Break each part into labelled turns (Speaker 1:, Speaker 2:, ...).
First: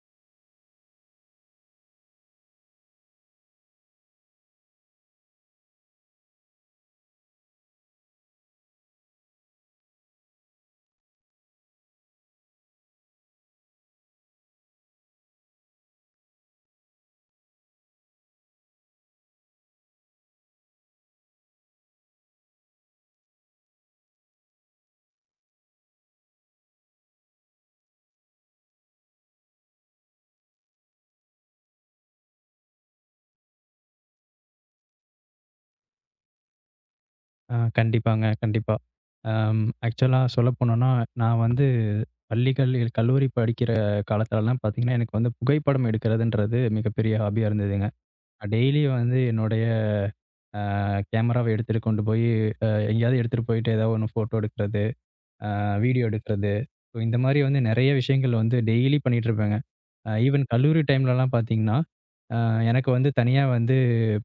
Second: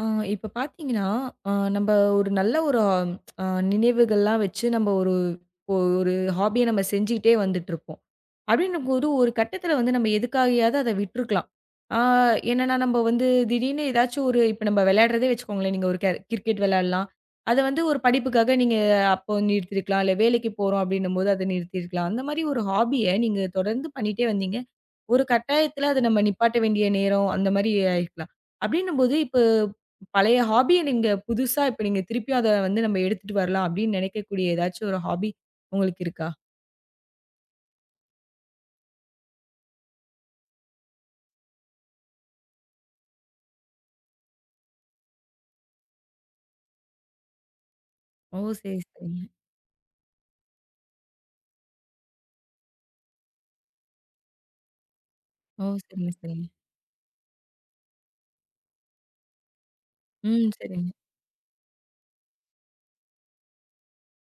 Speaker 1: ஆ இப்ப பார்த்தீங்கன்னா, நம்ப ஒரு நல்ல ஒரு அ நினைவுகள்லாம் வச்சு நம்ம ஒரு ஒரு ஹாபிய நம்ம செஞ்சுகிட்டே வந்துட்டுருப்போம். அப்படின்னும்போது ஒரு கட்டத்தில வந்து நம்ம எதுக்காகயாவது அத விட்டுருக்கலாம். ஆ என்னன்னா நம்ம வந்து திடீர்னு ஏதாச்சும் ஒரு இப்ப நம்ம விளையாடுறதே வச்சுக்கோங்களேன், நீங்க ஒரு கிரிக்கெட் விளையாடலாம். அத வந்து ஒரு படிப்புக்காக நீங்க அப்போ நிறுத்தியிருக்கலாம். இல்ல வேலைக்கு போறோம் அப்படின்னும்போது அத நிறுத்தியிருக்கலாம். அந்த மாரி ஒரு ஹாபிய நீங்க தொடர்ந்து பண்ணிட்டே வந்தீங்க. ஒரு கட்டாயத்துல அத நம்ம நிப்பாட்ட வேண்டிய நேரம் அந்த மாரி ஆயிருக்கலாம். அப்டின்னும்போது, இப்ப பழைய ஹாபிய நீங்க புதுசா இப்ப நீங்க திருப்பியும் அத வந்து நம்ம எடுத்துட்டு வரலாம் அப்டின்னு நினைக்கக்கூடிய ஏதாச்சும் ஒரு ஹாபி உங்களுக்கு இருக்கா?
Speaker 2: ஆ கண்டிப்பாங்க, கண்டிப்பா. ஆக்சுவலா சொல்லப்போனோம்னா, நான் வந்து பள்ளிகள் கல்லூரி படிக்கிற காலத்துலலாம் பார்த்தீங்கன்னா, எனக்கு வந்து புகைப்படம் எடுக்கிறதுன்றது மிகப்பெரிய ஹாபியா இருந்ததுங்க.
Speaker 1: ஓ! சரி,
Speaker 2: டெய்லி வந்து
Speaker 1: சரிங்க.
Speaker 2: என்னுடைய கேமராவ எடுத்துட்டு கொண்டு போய் எங்கேயாவது எடுத்துட்டு போயிட்டு ஏதாவது ஒண்ணு ஃபோட்டோ எடுக்கிறது, அ
Speaker 1: ஓ!
Speaker 2: வீடியோ
Speaker 1: சரிங்க, சரிங்க.
Speaker 2: எடுக்கிறது. ஸோ இந்த மாரி வந்து நெறைய விஷயங்கள் வந்து டெய்லி பண்ணிட்டு இருப்பேங்க. ஈவன்
Speaker 1: ம்.
Speaker 2: கல்லூரி
Speaker 1: சரிங்க.
Speaker 2: டைம்லலாம் பார்த்தீங்கன்னா அ எனக்கு வந்து தனியா வந்து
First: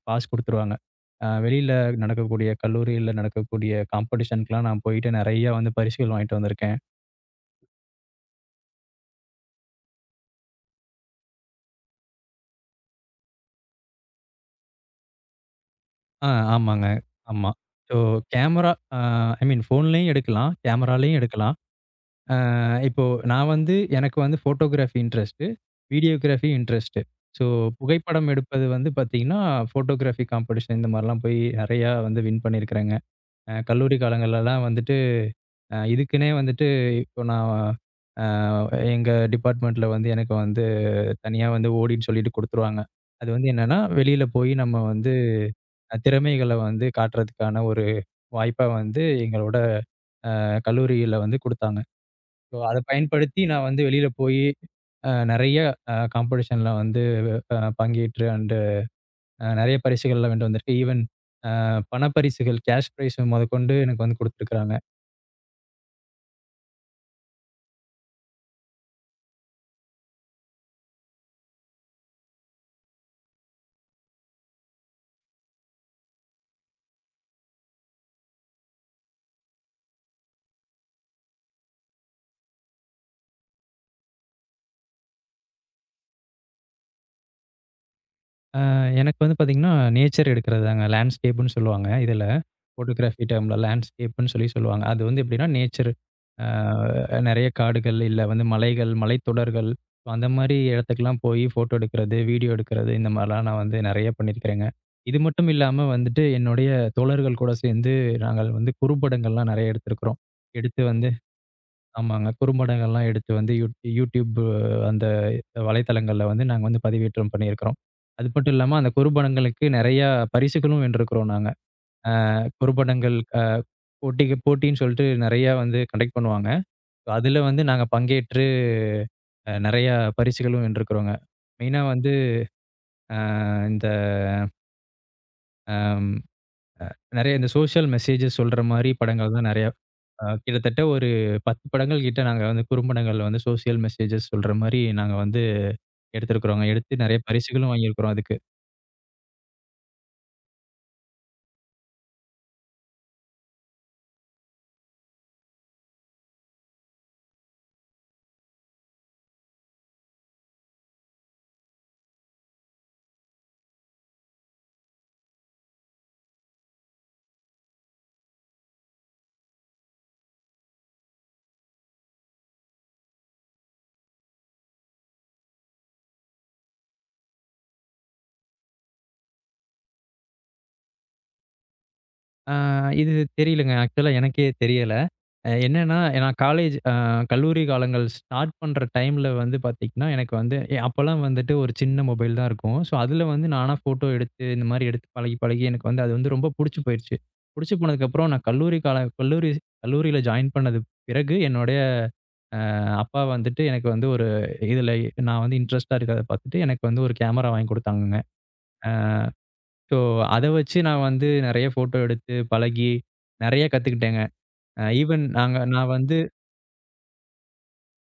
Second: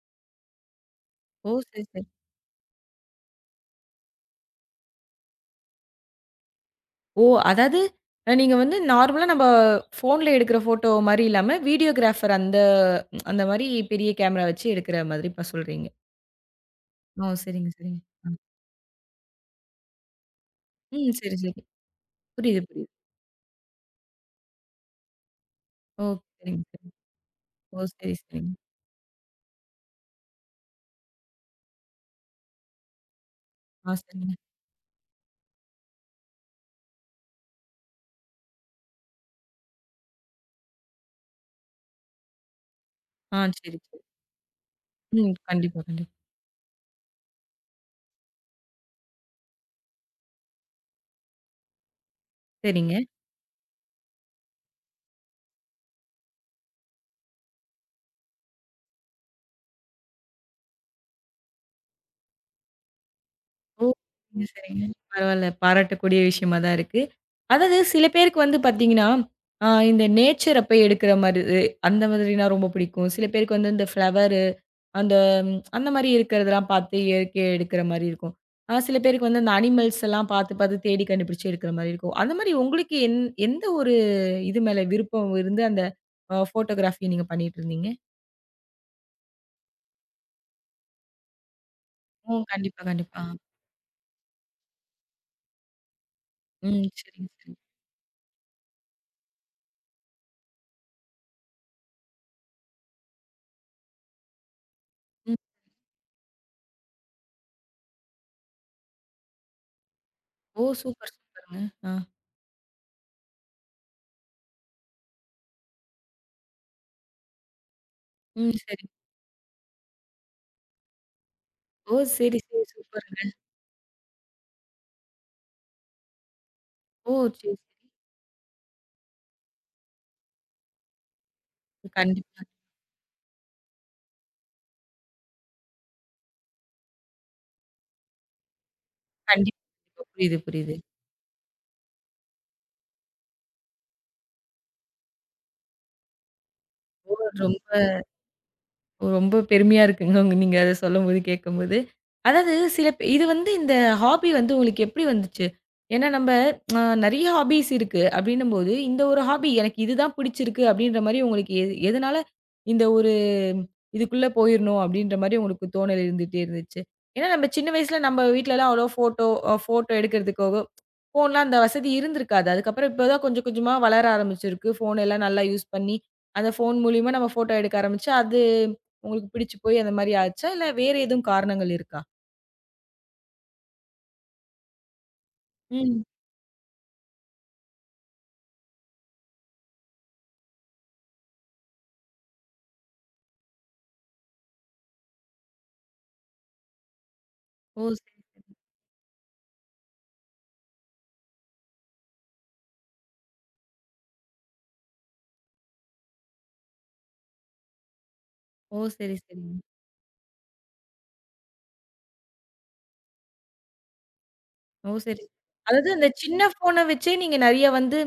Speaker 2: பாஸ் குடுத்துருவாங்க.
Speaker 1: ஓ!
Speaker 2: வெளியில
Speaker 1: சரி, சரி.
Speaker 2: நடக்கக்கூடிய கல்லூரியில நடக்கக்கூடிய காம்படிஷன்க்குலாம் நான் போயிட்டு நெறையா வந்து பரிசுகள் வாங்கிட்டு வந்திருக்கேன்.
Speaker 1: ஓ! அதாவது, நீங்க வந்து நார்மலா நம்ம ஃபோன்ல எடுக்கிற ஃபோட்டோ மாரி இல்லாம வீடியோகிராஃபர் அந்த அந்த மாரி பெரிய கேமரா வச்சு எடுக்கிற மாதிரி இப்ப சொல்றீங்க.
Speaker 2: ஆ ஆமாங்க.
Speaker 1: ஓ!
Speaker 2: ஆமா.
Speaker 1: சரிங்க,
Speaker 2: ஸோ
Speaker 1: சரிங்க. அ.
Speaker 2: கேமரா அ ஐ மீன் ஃபோன்லயும் எடுக்கலாம்.
Speaker 1: ம்.
Speaker 2: கேமராலயும்
Speaker 1: சரி,
Speaker 2: எடுக்கலாம்.
Speaker 1: சரி. புரியுது, புரியுது.
Speaker 2: இப்போ நான் வந்து எனக்கு வந்து ஃபோட்டோகிராஃபி இன்ட்ரெஸ்ட்டு.
Speaker 1: ஓ!
Speaker 2: வீடியோகிராஃபி
Speaker 1: சரிங்க, சரிங்க.
Speaker 2: இன்ட்ரெஸ்ட்டு. ஸோ
Speaker 1: ஓ! சரி,
Speaker 2: புகைப்படம்
Speaker 1: சரிங்க.
Speaker 2: எடுப்பது வந்து பார்த்தீங்கன்னா, ஃபோட்டோகிராஃபி காம்படிஷன் இந்த மாரிலாம் போய் நெறையா வந்து வின் பண்ணியிருக்கிறேங்க.
Speaker 1: ஆ,
Speaker 2: கல்லூரி
Speaker 1: சரிங்க.
Speaker 2: காலங்கள்லலாம் வந்துட்டு இதுக்குன்னே வந்துட்டு இப்போ நான் அ எங்க டிபார்ட்மெண்ட்ல வந்து எனக்கு வந்து தனியா வந்து ஓடின்னு சொல்லிட்டு குடுத்துருவாங்க. அது
Speaker 1: ஆ,
Speaker 2: வந்து
Speaker 1: சரி,
Speaker 2: என்னன்னா,
Speaker 1: சரி.
Speaker 2: வெளியில போய் நம்ம வந்து
Speaker 1: ம். கண்டிப்பா, கண்டிப்பா.
Speaker 2: திறமைகள வந்து காட்டுறதுக்கான ஒரு வாய்ப்பா வந்து எங்களோட கல்லூரியில வந்து குடுத்தாங்க. ஸோ அத
Speaker 1: சரிங்க.
Speaker 2: பயன்படுத்தி நான் வந்து வெளியில போயி நெறைய காம்படிஷன்ல வந்து பங்கேற்று அண்டு நெறைய பரிசுகள்லாம் வென்று வந்திருக்கேன். ஈவன் பணப்பரிசுகள், கேஷ் பிரைஸ் மொதற்கொண்டு
Speaker 1: ஓ!
Speaker 2: எனக்கு வந்து
Speaker 1: சரிங்க,
Speaker 2: குடுத்துருக்காங்க.
Speaker 1: சரிங்க. பரவால்ல. பாராட்டக்கூடிய விஷயமா தான் இருக்கு. அதாவது சில பேருக்கு வந்து பார்த்தீங்கன்னா, இந்த நேச்சர போய் எடுக்கிற மாரி இது அந்த மாதிரினா ரொம்ப பிடிக்கும். சில பேருக்கு வந்து இந்த ஃப்ளவரு, அந்த அந்த மாரி இருக்கிறதெல்லாம் பார்த்து இயற்கையா எடுக்கிற மாரி இருக்கும். சில பேருக்கு வந்து அந்த அனிமல்ஸ் எல்லாம் பார்த்து, பார்த்து தேடி கண்டுபிடிச்சு எடுக்கிற மாரி இருக்கும். அந்த மாரி உங்களுக்கு எந்த ஒரு இது மேல விருப்பம் இருந்து அந்த ஃபோட்டோகிராஃபி நீங்க பண்ணிட்டு இருந்தீங்க?
Speaker 2: அ எனக்கு வந்து பார்த்தீங்கன்னா, நேச்சர் எடுக்கிறதுதாங்க. லேண்ட்ஸ்கேப்ன்னு சொல்லுவாங்க இதுல.
Speaker 1: ஓ! கண்டிப்பா, கண்டிப்பா.
Speaker 2: ஃபோட்டோகிராஃபி டேர்ம்ல லேண்ட்ஸ்கேப்ன்னு சொல்லி சொல்லுவாங்க. அது வந்து எப்படின்னா நேச்சர்
Speaker 1: ம். சரிங்க,
Speaker 2: நெறைய
Speaker 1: சரிங்க.
Speaker 2: காடுகள், இல்ல வந்து மலைகள், மலைத்தொடர்கள். so அந்த மாரி இடத்துக்குலாம் போயி ஃபோட்டோ எடுக்கிறது, வீடியோ எடுக்கிறது இந்த மாரிலாம் நான் வந்து நெறைய பண்ணியிருக்கிறேங்க. இது
Speaker 1: ம்.
Speaker 2: மட்டும் இல்லாம வந்துட்டு என்னுடைய தோழர்கள் கூட சேர்ந்து நாங்கள் வந்து குறும்படங்கள்லாம் நெறைய எடுத்திருக்கிறோம்.
Speaker 1: ஓ!
Speaker 2: எடுத்து வந்து
Speaker 1: சூப்பர், சூப்பருங்க. ஆ.
Speaker 2: ஆமாங்க. குறும்படங்கள்லாம் எடுத்து வந்து YouTube அந்த வலைத்தளங்கள்ல வந்து நாங்க வந்து பதிவேற்றம் பண்ணியிருக்கிறோம். அது
Speaker 1: ம்.
Speaker 2: மட்டும் இல்லாம
Speaker 1: சரி.
Speaker 2: அந்த குறும்படங்களுக்கு நெறைய பரிசுகளும் வென்றிருக்கிறோம் நாங்க.
Speaker 1: ஓ! சரி, சரி.
Speaker 2: குறும்படங்கள்
Speaker 1: சூப்பருங்க.
Speaker 2: போட்டிக்கு போட்டின்னு சொல்லிட்டு நெறையா வந்து கண்டக்ட் பண்ணுவாங்க.
Speaker 1: ஓ! சரி,
Speaker 2: அதுல
Speaker 1: சரி.
Speaker 2: வந்து நாங்க பங்கேற்று நெறையா பரிசுகளும் வென்றுருக்குறோங்க. மெயினா வந்து
Speaker 1: கண்டிப்பா,
Speaker 2: அ இந்த அ நெறைய இந்த சோஷியல் மெசேஜஸ் சொல்ற மாரி படங்கள் தான் நெறையா
Speaker 1: கண்டிப்பா. புரியுது, புரியுது.
Speaker 2: கிட்டத்தட்ட ஒரு 10 படங்கள் கிட்ட நாங்க வந்து குறும்படங்கள்ல வந்து சோஷியல் மெசேஜஸ் சொல்ற மாரி நாங்க வந்து எடுத்திருக்கிறோங்க. எடுத்து
Speaker 1: ஓ!
Speaker 2: நெறைய பரிசுகளும்
Speaker 1: ரொம்ப
Speaker 2: வாங்கியிருக்கிறோம் அதுக்கு.
Speaker 1: ரொம்ப பெருமையா இருக்குங்க. நீங்க அத சொல்லும்போது, கேட்கும்போது. அதாவது சில பே இது வந்து இந்த ஹாபி வந்து உங்களுக்கு எப்படி வந்துச்சு? ஏன்னா நம்ப நெறைய ஹாபீஸ் இருக்கு அப்படின்னும்போது, இந்த ஒரு ஹாபி எனக்கு இதுதான் பிடிச்சிருக்கு அப்படின்ற மாரி உங்களுக்கு எது எதனால இந்த ஒரு இதுக்குள்ள போயிரணும் அப்படின்ற மாரி உங்களுக்கு தோணல் இருந்துட்டே இருந்துச்சு? ஏன்னா நம்ம சின்ன வயசுல நம்ம வீட்லலாம் அவ்வளோ ஃபோட்டோ எடுக்கிறதுக்காக ஃபோன்லாம் அந்த வசதி இருந்திருக்காது. அதுக்கப்புறம் இப்போ தான் கொஞ்சம் கொஞ்சமா வளர ஆரம்பிச்சிருக்கு. ஃபோன் எல்லாம் நல்லா யூஸ் பண்ணி, அந்த ஃபோன் மூலியமா நம்ம ஃபோட்டோ எடுக்க ஆரம்பிச்சு, அது உங்களுக்கு பிடிச்சு போய் அந்த மாரி ஆச்சா? இல்ல வேற எதுவும் காரணங்கள் இருக்கா?
Speaker 2: அ இது தெரியலங்க. ஆக்சுவலா எனக்கே தெரியல. என்னன்னா,
Speaker 1: ம்.
Speaker 2: நான் காலேஜ் கல்லூரி காலங்கள் ஸ்டார்ட் பண்ற டைம்ல வந்து பாத்தீங்கன்னா, எனக்கு வந்து அப்பலாம் வந்துட்டு ஒரு சின்ன மொபைல் தான் இருக்கும். ஸோ, அதுல வந்து நானா ஃபோட்டோ எடுத்து, இந்த மாரி எடுத்து பழகி எனக்கு வந்து அது வந்து ரொம்ப புடிச்சு போயிருச்சு. புடிச்சு
Speaker 1: ஓ! சரி.
Speaker 2: போனதுக்கப்புறம் நான் கல்லூரி கால கல்லூரி கல்லூரியில ஜாயின் பண்ணது பிறகு என்னுடைய அ அப்பா வந்துட்டு எனக்கு வந்து ஒரு இதுல நான் வந்து இன்ட்ரெஸ்ட்டா இருக்கிறத பாத்துட்டு, எனக்கு வந்து ஒரு கேமரா வாங்கி குடுத்தாங்கங்க.
Speaker 1: ஓ! சரி, சரிங்க.
Speaker 2: ஸோ, அத வச்சு நான் வந்து நெறைய ஃபோட்டோ எடுத்து பழகி, நெறைய கத்துக்கிட்டேங்க.
Speaker 1: ஓ! சரி.
Speaker 2: ஈவன் நாங்க
Speaker 1: அதாவது
Speaker 2: நான்
Speaker 1: அந்த
Speaker 2: வந்து
Speaker 1: சின்ன ஃபோன வச்சே நீங்க நெறைய வந்து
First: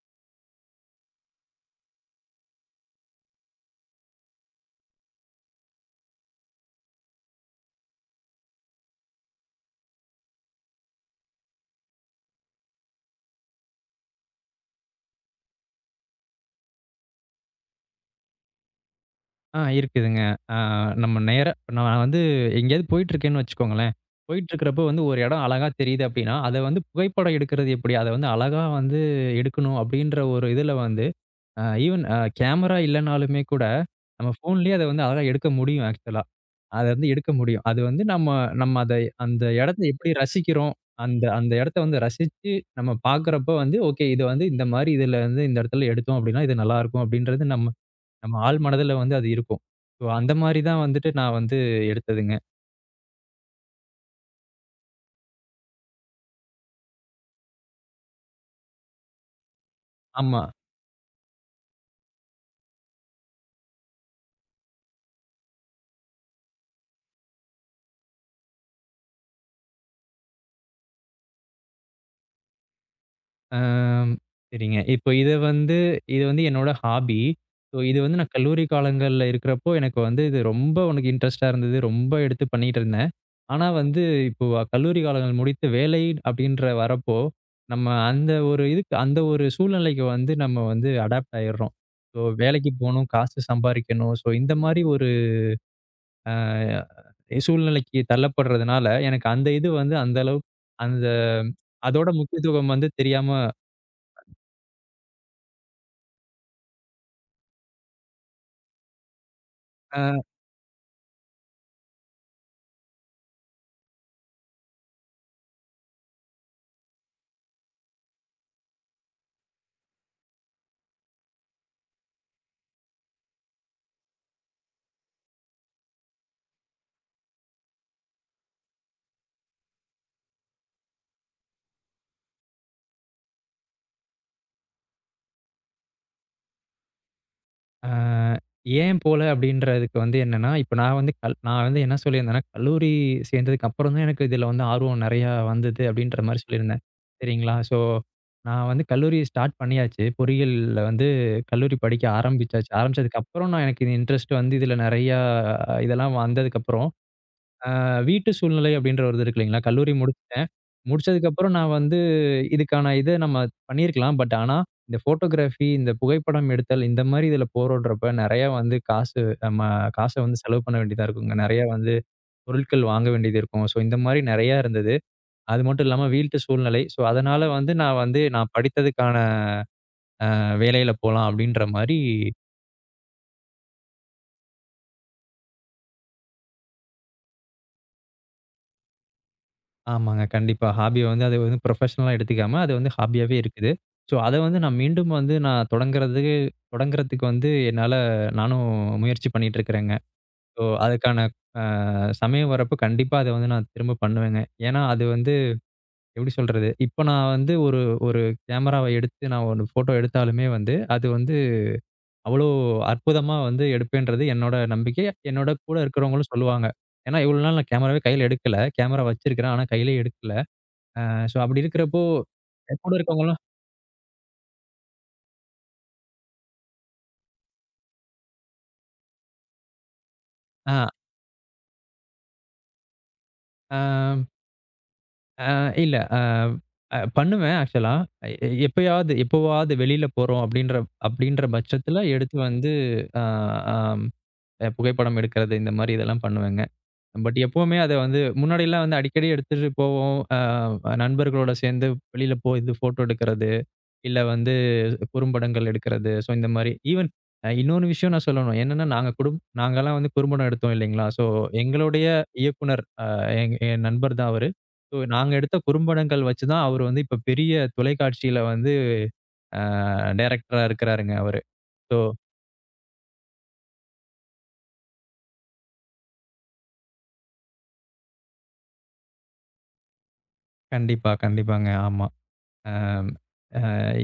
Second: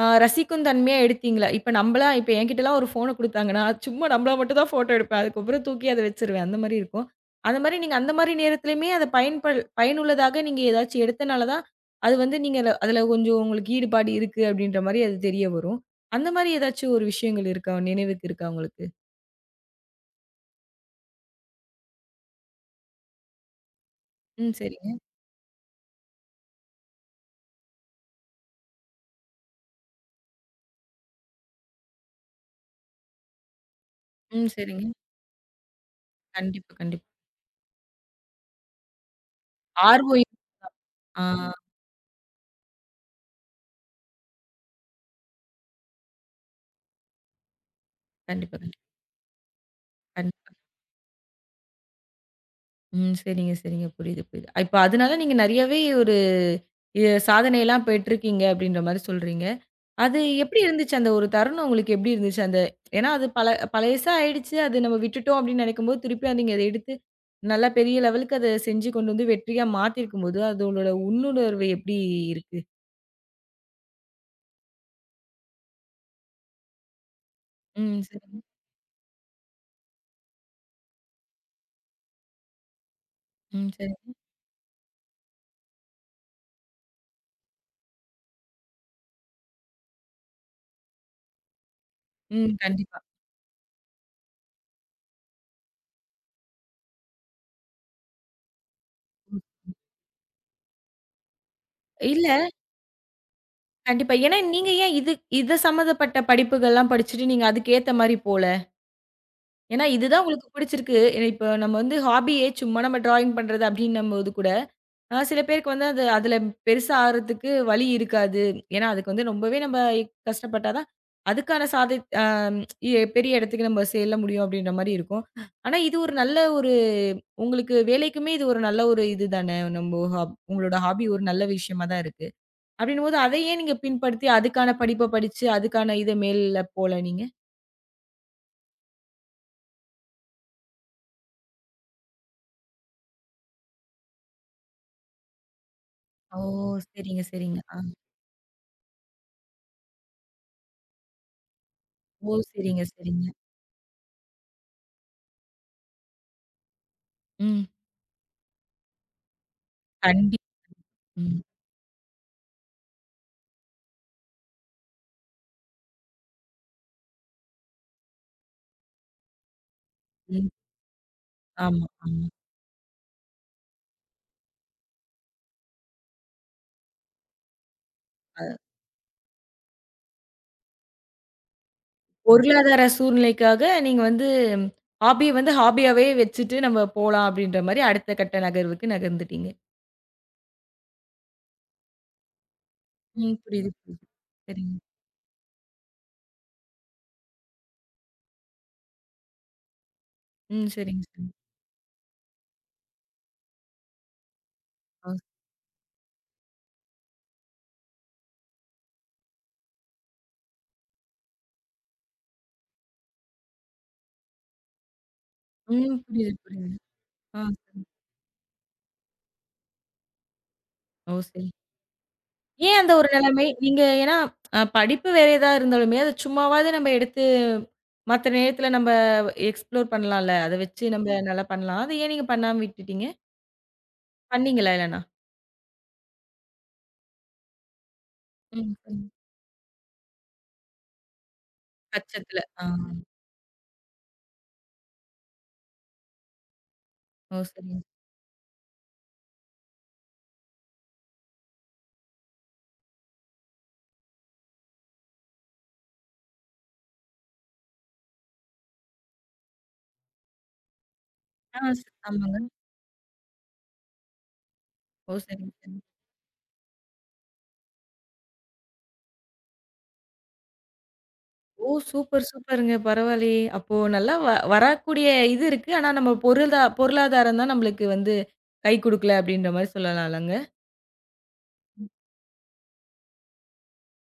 Speaker 1: ரசிக்கும் தன்மையா எடுத்தீங்களா? இப்ப நம்பளா இப்ப என்கிட்டலாம் ஒரு ஃபோன குடுத்தாங்கன்னா, சும்மா நம்பளா மட்டும் தான் ஃபோட்டோ எடுப்பேன். அதுக்கப்புறம் தூக்கி அத வச்சுருவேன். அந்த மாரி இருக்கும். அந்த மாரி நீங்க அந்த மாரி நேரத்துலயுமே அத பயனுள்ளதாக நீங்க ஏதாச்சும் எடுத்தனால தான், அது வந்து நீங்க அதுல கொஞ்சம் உங்களுக்கு ஈடுபாடு இருக்கு அப்டின்ற மாரி அது தெரிய வரும். அந்த மாரி ஏதாச்சும் ஒரு விஷயங்கள் இருக்கா? நினைவுக்கு இருக்கா உங்களுக்கு?
Speaker 2: ஆ இருக்குதுங்க. ஆ நம்ம நேரா இப்ப நான் வந்து எங்கேயாவது போயிட்டுருக்கேன்னு வச்சுக்கோங்களேன்.
Speaker 1: ம்.
Speaker 2: போயிட்டுருக்கிறப்போ
Speaker 1: சரிங்க.
Speaker 2: வந்து ஒரு இடம் அழகா தெரியுது அப்டின்னா, அத வந்து புகைப்படம் எடுக்கிறது எப்படி? அத வந்து அழகா வந்து எடுக்கணும் அப்டின்ற ஒரு இதில வந்து ஈவன் கேமரா இல்லனாலுமே கூட நம்ம
Speaker 1: ம்.
Speaker 2: ஃபோன்லேயே அத
Speaker 1: சரிங்க.
Speaker 2: வந்து அழகா எடுக்க முடியும் ஆக்சுவலா.
Speaker 1: கண்டிப்பா,
Speaker 2: அத
Speaker 1: கண்டிப்பா.
Speaker 2: வந்து எடுக்க முடியும். அது வந்து நம்ம நம்ம அத அந்த இடத்த எப்படி
Speaker 1: ஆர்வம்
Speaker 2: ரசிக்கிறோம்? அந்த
Speaker 1: ஆ
Speaker 2: அந்த இடத்த வந்து ரசிச்சு நம்ம பார்க்குறப்போ வந்து, ஓகே இது வந்து இந்த மாரி இதில வந்து இந்த இடத்துல எடுத்தோம் அப்டின்னா, இது நல்லாயிருக்கும் அப்டின்றது நம்ம நம்ம
Speaker 1: கண்டிப்பா,
Speaker 2: ஆழ்
Speaker 1: கண்டிப்பா,
Speaker 2: மனதில வந்து அது இருக்கும். ஸோ அந்த
Speaker 1: கண்டிப்பா.
Speaker 2: மாரி தான் வந்துட்டு நான் வந்து எடுத்ததுங்க.
Speaker 1: ம். சரிங்க, சரிங்க. புரியுது, புரியுது. இப்ப அதனால நீங்க நெறையவே ஒரு சாதனையெல்லாம் பெற்றிருக்கீங்க அப்படின்ற மாரி சொல்றீங்க. அது
Speaker 2: ஆமா.
Speaker 1: எப்படி இருந்துச்சு? அந்த ஒரு தருணம் உங்களுக்கு எப்படி இருந்துச்சு? ஏன்னா அது பழசா ஆயிடுச்சு. அது நம்ம விட்டுட்டோம் அப்படின்னு நெனைக்கும்போது, திருப்பி நீங்க அத எடுத்து நல்லா பெரிய லெவலுக்கு அத செஞ்சு கொண்டு வந்து வெற்றியா மாத்தியிருக்கும்போது, அதோட உள்ளுணர்வு எப்படி இருக்கு?
Speaker 2: அம் சரிங்க. இப்போ இத வந்து இது வந்து என்னோட ஹாபி. ஸோ இது
Speaker 1: ம்.
Speaker 2: வந்து நான்
Speaker 1: சரிங்க.
Speaker 2: கல்லூரி காலங்கள்ல இருக்கிறப்போ, எனக்கு வந்து இது ரொம்ப உனக்கு இன்ட்ரெஸ்ட்டா இருந்தது. ரொம்ப எடுத்து பண்ணிட்டு இருந்தேன். ஆனா
Speaker 1: ம்.
Speaker 2: வந்து
Speaker 1: சரி.
Speaker 2: இப்போ கல்லூரி காலங்கள் முடித்து வேலை அப்படின்ற வரப்போ, நம்ம அந்த ஒரு இதுக்கு அந்த ஒரு சூழ்நிலைக்கு வந்து நம்ம வந்து அடாப்ட் ஆயிடுறோம். ஸோ
Speaker 1: ம்.
Speaker 2: வேலைக்கு
Speaker 1: கண்டிப்பா.
Speaker 2: போணும், காசு சம்பாரிக்கணும். ஸோ இந்த மாரி ஒரு அ சூழ்நிலைக்கு தள்ளப்படுறதுனால, எனக்கு அந்த இது வந்து அந்த அளவு அந்த அதோட
Speaker 1: இல்ல
Speaker 2: முக்கியத்துவம் வந்து தெரியாம,
Speaker 1: கண்டிப்பா. ஏன்னா நீங்க ஏன் இத சம்மந்தப்பட்ட படிப்புகள்லாம் படிச்சுட்டு நீங்க அதுக்கு ஏத்த மாரி போல? ஏன்னா
Speaker 2: ஆ.
Speaker 1: இதுதான் உங்களுக்கு பிடிச்சிருக்கு. ஏன்னா இப்ப நம்ம வந்து ஹாபியே சும்மா நம்ம டிராயிங் பண்றது அப்டின்னும்போது கூட, சில பேருக்கு வந்து அது அதுல பெருசா ஆர்றதுக்கு வழி இருக்காது. ஏன்னா அதுக்கு வந்து ரொம்பவே நம்ம கஷ்டப்பட்டா தான் அதுக்கான சாதி அ பெரிய இடத்துக்கு நம்ம செல்ல முடியும் அப்டின்ற மாரி இருக்கும். ஆனா இது ஒரு நல்ல ஒரு உங்களுக்கு வேலைக்குமே இது ஒரு நல்ல ஒரு இது தானே. நம்ம ஹா உங்களோட ஹாபி ஒரு நல்ல விஷயமா தான் இருக்கு. அப்படின்னும்போது, அதை ஏன் நீங்க பின்படுத்தி, அதுக்கான படிப்ப படிச்சு, அதுக்கான இத மேல்ல போல நீங்க?
Speaker 2: அ ஏன் போல அப்படின்றதுக்கு வந்து என்னன்னா, இப்ப நான் வந்து நான் வந்து என்ன சொல்லியிருந்தேன்னா, கல்லூரி சேர்ந்ததுக்கு அப்புறம் தான் எனக்கு இதில வந்து ஆர்வம் நெறையா வந்தது அப்படின்ற மாரி
Speaker 1: ஓ!
Speaker 2: சொல்லியிருந்தேன்.
Speaker 1: சரிங்க,
Speaker 2: சரிங்களா?
Speaker 1: சரிங்க.
Speaker 2: ஸோ,
Speaker 1: ஆ.
Speaker 2: நான் வந்து கல்லூரி ஸ்டார்ட் பண்ணியாச்சு. பொறியியல்ல வந்து கல்லூரி படிக்க
Speaker 1: ஓ!
Speaker 2: ஆரம்பிச்சாச்சு.
Speaker 1: சரிங்க,
Speaker 2: ஆரம்பிச்சதுக்கு
Speaker 1: சரிங்க.
Speaker 2: அப்புறம் எனக்கு இந்த இன்ட்ரெஸ்ட் வந்து இதில நெறையா இதெல்லாம் வந்ததுக்கப்புறம்
Speaker 1: ம்.
Speaker 2: வீட்டு சூழ்நிலை அப்படின்ற ஒரு இது இருக்கு இல்லைங்களா? கல்லூரி
Speaker 1: கண்டி
Speaker 2: முடிச்சுட்டேன்.
Speaker 1: ம்.
Speaker 2: முடிச்சதுக்கப்புறம் நான் வந்து இதுக்கான இத நம்ம பண்ணியிருக்கலாம். பட் ஆனா, இந்த ஃபோட்டோகிராஃபி, இந்த புகைப்படம் எடுத்தல், இந்த மாரி இதில போறோன்றப்ப நெறையா வந்து காசு நம்ம காச வந்து
Speaker 1: ம்.
Speaker 2: செலவு பண்ண வேண்டியதா இருக்குங்க. நெறையா
Speaker 1: ஆமா,
Speaker 2: வந்து
Speaker 1: ஆமா.
Speaker 2: பொருட்கள் வாங்க வேண்டியது இருக்கும். ஸோ, இந்த மாரி நெறையா இருந்தது. அது மட்டும் இல்லாம வீட்டு சூழ்நிலை. ஸோ, அதனால வந்து
Speaker 1: அ
Speaker 2: நான் படித்ததுக்கான வேலையில போலாம் அப்படின்ற மாரி
Speaker 1: பொருளாதார சூழ்நிலைக்காக நீங்க வந்து ஹாபிய வந்து ஹாபியாவே வச்சுட்டு நம்ம போலாம் அப்படின்ற மாரி அடுத்த கட்ட நகர்வுக்கு நகர்ந்துட்டீங்க.
Speaker 2: ஆமாங்க. கண்டிப்பா. ஹாபிய வந்து அது வந்து ப்ரொஃபஷனலா எடுத்துக்காம, அது வந்து ஹாபியாவே
Speaker 1: ம்.
Speaker 2: இருக்குது.
Speaker 1: புரியுது, புரியுது.
Speaker 2: ஸோ, அத வந்து
Speaker 1: சரிங்க.
Speaker 2: நான் மீண்டும் வந்து நான் தொடங்குறதுக்கு தொடங்குறதுக்கு வந்து என்னால நானும் முயற்சி பண்ணிட்டு இருக்கிறேங்க. ஸோ,
Speaker 1: ம். சரிங்க,
Speaker 2: அதுக்கான
Speaker 1: சரிங்க.
Speaker 2: அ சமயம் வரப்போ கண்டிப்பா அத வந்து நான் திரும்ப பண்ணுவேங்க. ஏன்னா, அது
Speaker 1: ஓ!
Speaker 2: வந்து எப்படி சொல்றது? இப்போ நான் வந்து ஒரு ஒரு கேமராவ எடுத்து நான் ஒரு ஃபோட்டோ எடுத்தாலுமே வந்து, அது வந்து அவ்வளோ அற்புதமா வந்து எடுப்பேன்றது என்னோட நம்பிக்கை. என்னோட கூட
Speaker 1: ம்.
Speaker 2: இருக்கிறவங்களும்
Speaker 1: புரியுது,
Speaker 2: சொல்லுவாங்க.
Speaker 1: புரியுது.
Speaker 2: ஏன்னா, இவ்வளோ
Speaker 1: ஆ.
Speaker 2: நாள் நான் கேமராவே கையில எடுக்கல. கேமரா வச்சிருக்கிறேன். ஆனா கையிலே எடுக்கல. அ
Speaker 1: ஓ!
Speaker 2: ஸோ
Speaker 1: சரி.
Speaker 2: அப்படி இருக்கிறப்போ
Speaker 1: ஏன்
Speaker 2: என்
Speaker 1: அந்த
Speaker 2: கூட
Speaker 1: ஒரு
Speaker 2: இருக்கவங்களும்
Speaker 1: நிலைமை? நீங்க ஏன்னா படிப்பு வேற ஏதா இருந்தாலுமே, அத சும்மாவாவது நம்ம எடுத்து மத்த நேரத்துல நம்ம எக்ஸ்ப்ளோர் பண்ணலாம்ல. அத
Speaker 2: ஆ
Speaker 1: வச்சு நம்ம நல்லா பண்ணலாம். அத ஏன் நீங்க பண்ணாம விட்டுட்டீங்க?
Speaker 2: அ
Speaker 1: பண்ணீங்களா இல்லன்னா?
Speaker 2: அ இல்ல. அ அ பண்ணுவேன் ஆக்சுவலா.
Speaker 1: ம். ம்.
Speaker 2: எப்பயாவது எப்போவாவது வெளியில போறோம் அப்படின்ற அப்படின்ற பட்சத்தில எடுத்து
Speaker 1: பட்சத்துல. ஆ.
Speaker 2: வந்து அ அம் புகைப்படம் எடுக்கிறது இந்த மாரி இதெல்லாம் பண்ணுவேங்க. பட்
Speaker 1: ஓ!
Speaker 2: எப்பவுமே
Speaker 1: சரிங்க.
Speaker 2: அத வந்து முன்னாடிலாம் வந்து அடிக்கடி எடுத்துட்டு போவோம். நண்பர்களோட சேர்ந்து வெளியில போய் இது ஃபோட்டோ எடுக்கிறது. இல்ல வந்து குறும்படங்கள் எடுக்கிறது. ஸோ இந்த மாரி ஈவன் இன்னொரு விஷயம் நான் சொல்லணும். என்னன்னா நாங்க நாங்கலாம் வந்து குறும்படம் எடுத்தோம் இல்லைங்களா? ஸோ
Speaker 1: ஆ,
Speaker 2: எங்களுடைய
Speaker 1: ஆமாங்க.
Speaker 2: இயக்குனர் என் என் நண்பர் தான் அவரு. ஸோ
Speaker 1: ஓ!
Speaker 2: நாங்க
Speaker 1: சரிங்க,
Speaker 2: எடுத்த
Speaker 1: சரிங்க.
Speaker 2: குறும்படங்கள் வச்சு தான் அவரு வந்து இப்ப பெரிய தொலைக்காட்சியில வந்து அ டைரக்டரா இருக்கிறாருங்க அவரு.
Speaker 1: ஓ!
Speaker 2: ஸோ
Speaker 1: சூப்பர், சூப்பருங்க. பரவாயில்லயே! அப்போ நல்லா வரக்கூடிய இது இருக்கு. ஆனா நம்ம பொருளாதாரம் தான் நம்மளுக்கு வந்து கை குடுக்கல அப்படின்ற மாரி சொல்லலாம்லங்க.
Speaker 2: கண்டிப்பா, கண்டிப்பாங்க. ஆமா. அ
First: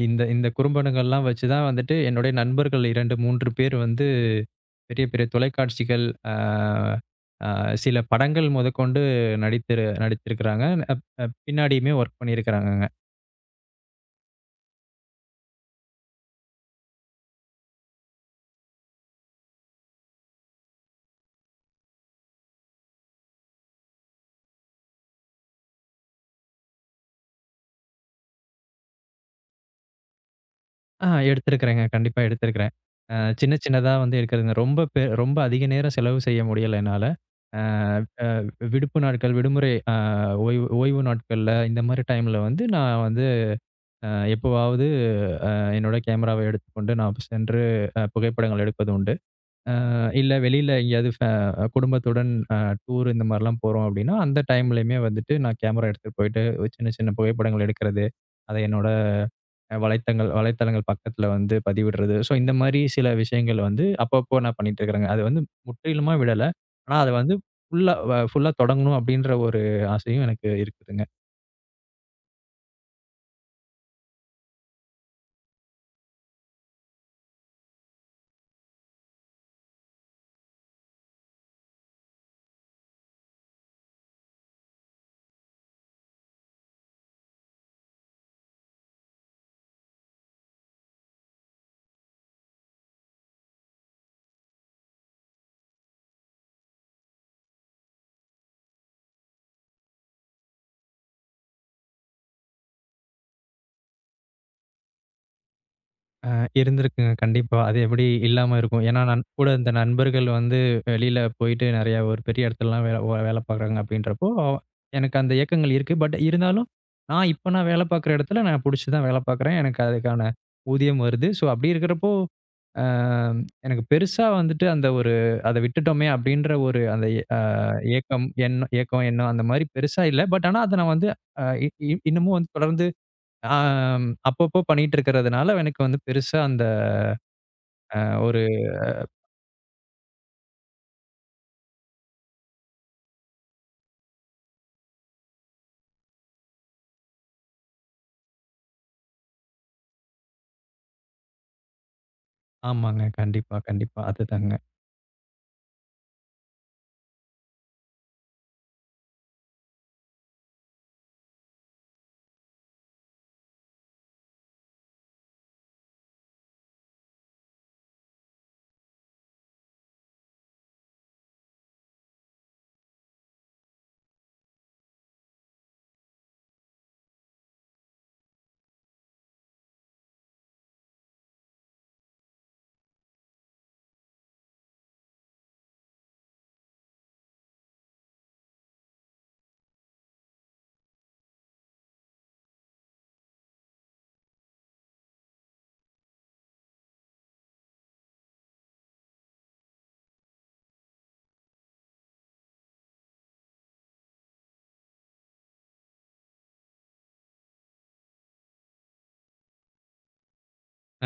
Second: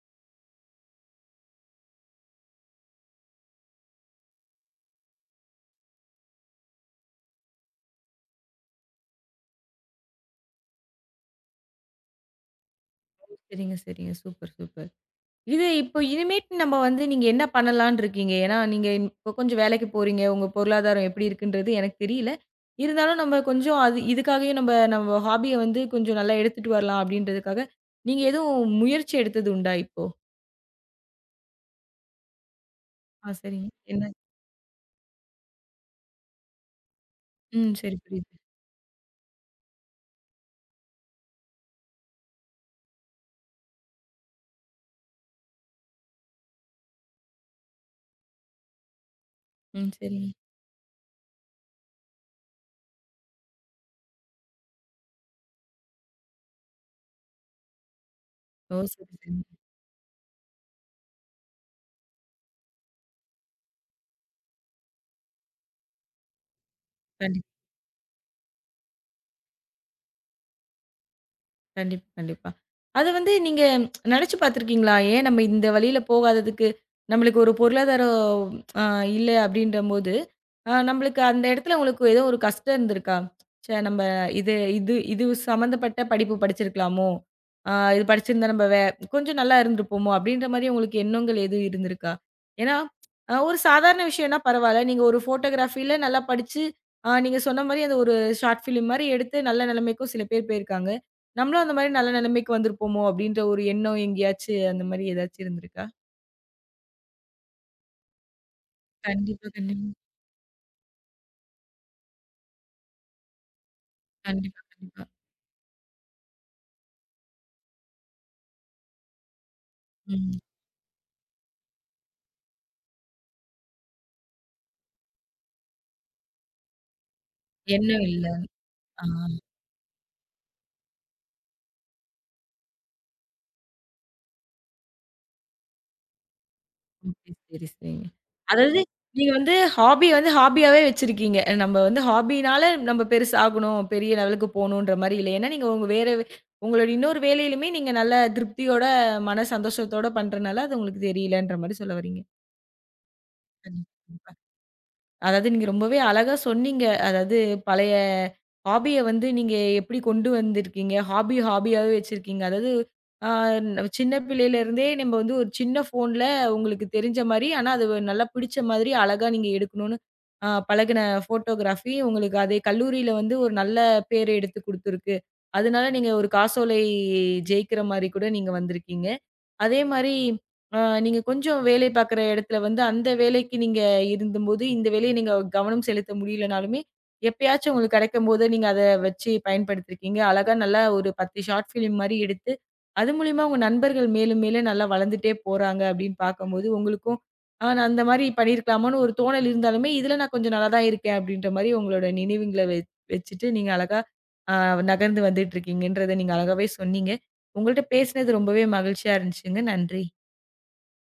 Speaker 2: இந்த இந்த குறும்படங்கள்லாம் வச்சு தான் வந்துட்டு என்னுடைய நண்பர்கள் 2, 3 பேர் வந்து பெரிய, பெரிய தொலைக்காட்சிகள், அ அ சில படங்கள் முதற்கொண்டு நடித்திருக்கிறாங்க. அப் அப் பின்னாடியுமே ஒர்க் பண்ணியிருக்கிறாங்கங்க.
Speaker 1: சரிங்க, சரிங்க. Super, super. இது இப்போ இனிமேட்டு நம்ம வந்து நீங்க என்ன பண்ணலான்னு இருக்கீங்க? ஏன்னா, நீங்க இப்போ கொஞ்சம் வேலைக்கு போறீங்க. உங்க பொருளாதாரம் எப்படி இருக்குன்றது எனக்கு தெரியல. இருந்தாலும் நம்ம கொஞ்சம் அது இதுக்காகவே நம்ம நம்ம ஹாபிய வந்து கொஞ்சம் நல்லா எடுத்துட்டு வரலாம் அப்படின்றதுக்காக, நீங்க எதுவும் முயற்சி எடுத்தது உண்டா இப்போ?
Speaker 2: ஆ எடுத்திருக்கிறேங்க. கண்டிப்பா எடுத்திருக்கிறேன். அ
Speaker 1: ஆ
Speaker 2: சின்ன,
Speaker 1: சரிங்க.
Speaker 2: சின்னதா
Speaker 1: என்ன?
Speaker 2: வந்து எடுக்கிறதுங்க. ரொம்ப ரொம்ப அதிக நேரம் செலவு செய்ய முடியல என்னால. அ
Speaker 1: ம் சரி புரியுது.
Speaker 2: விடுப்பு நாட்கள், விடுமுறை ஓய்வு ஓய்வு நாட்கள்ல இந்த மாரி டைம்ல வந்து நான் வந்து அ எப்போவாவது என்னோட கேமராவை எடுத்துக்கொண்டு நான் சென்று புகைப்படங்கள் எடுப்பது உண்டு.
Speaker 1: ம் சரிங்க.
Speaker 2: இல்ல வெளியில எங்கேயாவது குடும்பத்துடன் டூர் இந்த மாரிலாம் போறோம் அப்படின்னா, அந்த டைம்லயுமே வந்துட்டு நான் கேமரா எடுத்துட்டு போயிட்டு ஒரு சின்ன சின்ன புகைப்படங்கள் எடுக்கிறது. அதை
Speaker 1: ஓ!
Speaker 2: என்னோட
Speaker 1: சரி, சரிங்க.
Speaker 2: வலைத்தளங்கள் பக்கத்துல வந்து பதிவிடுறது. ஸோ இந்த மாரி சில விஷயங்கள் வந்து அப்பப்போ நான் பண்ணிட்டு இருக்கிறேங்க. அது வந்து முற்றிலுமா விடல. ஆனா அத
Speaker 1: கண்
Speaker 2: வந்து ஃபுல்லா தொடங்கணும் அப்படின்ற ஒரு ஆசையும் எனக்கு இருக்குதுங்க.
Speaker 1: கண்டிப்பா, கண்டிப்பா. அது வந்து நீங்க நெனச்சு பார்த்துருக்கீங்களா? ஏன் நம்ம இந்த வழியில போகாததுக்கு, நம்மளுக்கு ஒரு பொருளாதாரம் அ இல்ல அப்டின்றம்போது, நம்மளுக்கு அந்த இடத்துல உங்களுக்கு ஏதோ ஒரு கஷ்டம் இருந்திருக்கா? ச்சே நம்ம இது இது இது சம்மந்தப்பட்ட படிப்பு படிச்சிருக்கலாமோ? இது படிச்சிருந்தா நம்ம கொஞ்சம் நல்லா இருந்திருப்போமோ? அப்டின்ற மாரி உங்களுக்கு எண்ணங்கள் எதுவும் இருந்திருக்கா? ஏன்னா, ஒரு சாதாரண விஷயம்னா பரவால்ல. நீங்க ஒரு ஃபோட்டோகிராஃபில நல்லா படிச்சு, நீங்க சொன்ன மாரி அந்த ஒரு ஷார்ட் ஃபிலிம் மாரி எடுத்து நல்ல நிலைமைக்கும் சில பேர் போயிருக்காங்க. நம்மளும் அந்த மாரி நல்ல நிலைமைக்கு வந்திருப்போமோ! அப்டின்ற ஒரு எண்ணம் எங்கேயாச்சு அந்த மாரி ஏதாச்சும் இருந்திருக்கா?
Speaker 2: அ இருந்திருக்குங்க. கண்டிப்பா. அது எப்படி இல்லாம இருக்கும். ஏன்னா, நன் கூட
Speaker 1: கண்டிப்பா,
Speaker 2: இருந்த
Speaker 1: கண்டிப்பா.
Speaker 2: நண்பர்கள் வந்து வெளியில போயிட்டு நெறையா ஒரு பெரிய இடத்துலலாம் வேல பார்க்குறாங்க அப்படின்றப்போ,
Speaker 1: கண்டிப்பா, கண்டிப்பா.
Speaker 2: எனக்கு அந்த ஏக்கங்கள் இருக்கு. பட் இருந்தாலும், நான் வேல பார்க்குற இடத்துல நான் புடிச்சு தான் வேல பார்க்குறேன். எனக்கு அதுக்கான
Speaker 1: ம்.
Speaker 2: ஊதியம் வருது. ஸோ அப்படி இருக்கிறப்போ, அ எனக்கு பெருசா வந்துட்டு அந்த ஒரு "அத விட்டுட்டோமே!" அப்படின்ற ஒரு அந்த எ அ
Speaker 1: எண்ணம் இல்ல.
Speaker 2: ஏக்கம்,
Speaker 1: ஆ.
Speaker 2: எண்ணம் அந்த மாரி பெருசா இல்ல. பட் ஆனா, அத நான் வந்து அ இ இ இன்னமும் வந்து தொடர்ந்து ஆ அப்பப்போ பண்ணிட்டு இருக்கிறதுனால எனக்கு வந்து பெருசா அந்த
Speaker 1: ஓகே. சரி,
Speaker 2: அ
Speaker 1: சரிங்க.
Speaker 2: ஒரு
Speaker 1: அதாவது நீங்க வந்து ஹாபி வந்து ஹாபியாவே வச்சிருக்கீங்க. நம்ம வந்து ஹாபினால நம்ம பெருசாகணும், பெரிய லெவலுக்கு போணுன்ற மாரி இல்ல. ஏன்னா நீங்க உங்களோட இன்னொரு வேலையிலுமே நீங்க நல்ல திருப்தியோட, மன சந்தோஷத்தோட பண்றனால, அது உங்களுக்கு தெரியலன்ற மாரி சொல்ல வர்றீங்க.
Speaker 2: ஆமாங்க. கண்டிப்பா, கண்டிப்பா.
Speaker 1: கண்டிப்பா.
Speaker 2: அதுதாங்க.
Speaker 1: அதாவது நீங்க ரொம்பவே அழகா சொன்னீங்க. அதாவது பழைய ஹாபிய வந்து நீங்க எப்படி கொண்டு வந்திருக்கீங்க? ஹாபி ஹாபியாவே வச்சிருக்கீங்க. அதாவது ஆ சின்ன பிள்ளையிலருந்தே நம்ம வந்து ஒரு சின்ன ஃபோன்ல உங்களுக்கு தெரிஞ்ச மாரி, ஆனா அது ஒரு நல்லா பிடிச்ச மாதிரி அழகா நீங்க எடுக்கணும்னு பழகுன ஃபோட்டோகிராஃபி உங்களுக்கு அதே கல்லூரியில வந்து ஒரு நல்ல பேர் எடுத்து குடுத்துருக்கு. அதனால நீங்க ஒரு காசோலை ஜெயிக்கிற மாரி கூட நீங்க வந்திருக்கீங்க. அதே மாரி, அ நீங்க கொஞ்சம் வேலை பார்க்குற இடத்துல வந்து, அந்த வேலைக்கு நீங்க இருந்தம்போது, இந்த வேலைய நீங்க கவனம் செலுத்த முடியலனாலுமே, எப்பயாச்சும் உங்களுக்கு கிடைக்கும்போது, நீங்க அத வச்சு பயன்படுத்தியிருக்கீங்க. அழகா நல்லா ஒரு 10 ஷார்ட் ஃபிலிம் மாரி எடுத்து, அது மூலியமா உங்க நண்பர்கள் மேலும் மேலும் நல்லா வளர்ந்துட்டே போறாங்க அப்படின்னு பார்க்கும்போது, உங்களுக்கும் "ஆ நான் அந்த மாரி பண்ணியிருக்கலாமான்னு" ஒரு தோணல் இருந்தாலுமே, "இதுல நான் கொஞ்சம் நல்லா தான் இருக்கேன்" அப்படின்ற மாரி உங்களோட நினைவுங்கள வச்சுட்டு, நீங்க அழகா அ நகர்ந்து வந்துட்டுருக்கீங்கன்றத நீங்க அழகாவே சொன்னீங்க. உங்கள்ட்ட பேசினது ரொம்பவே மகிழ்ச்சியா இருந்துச்சுங்க. நன்றி.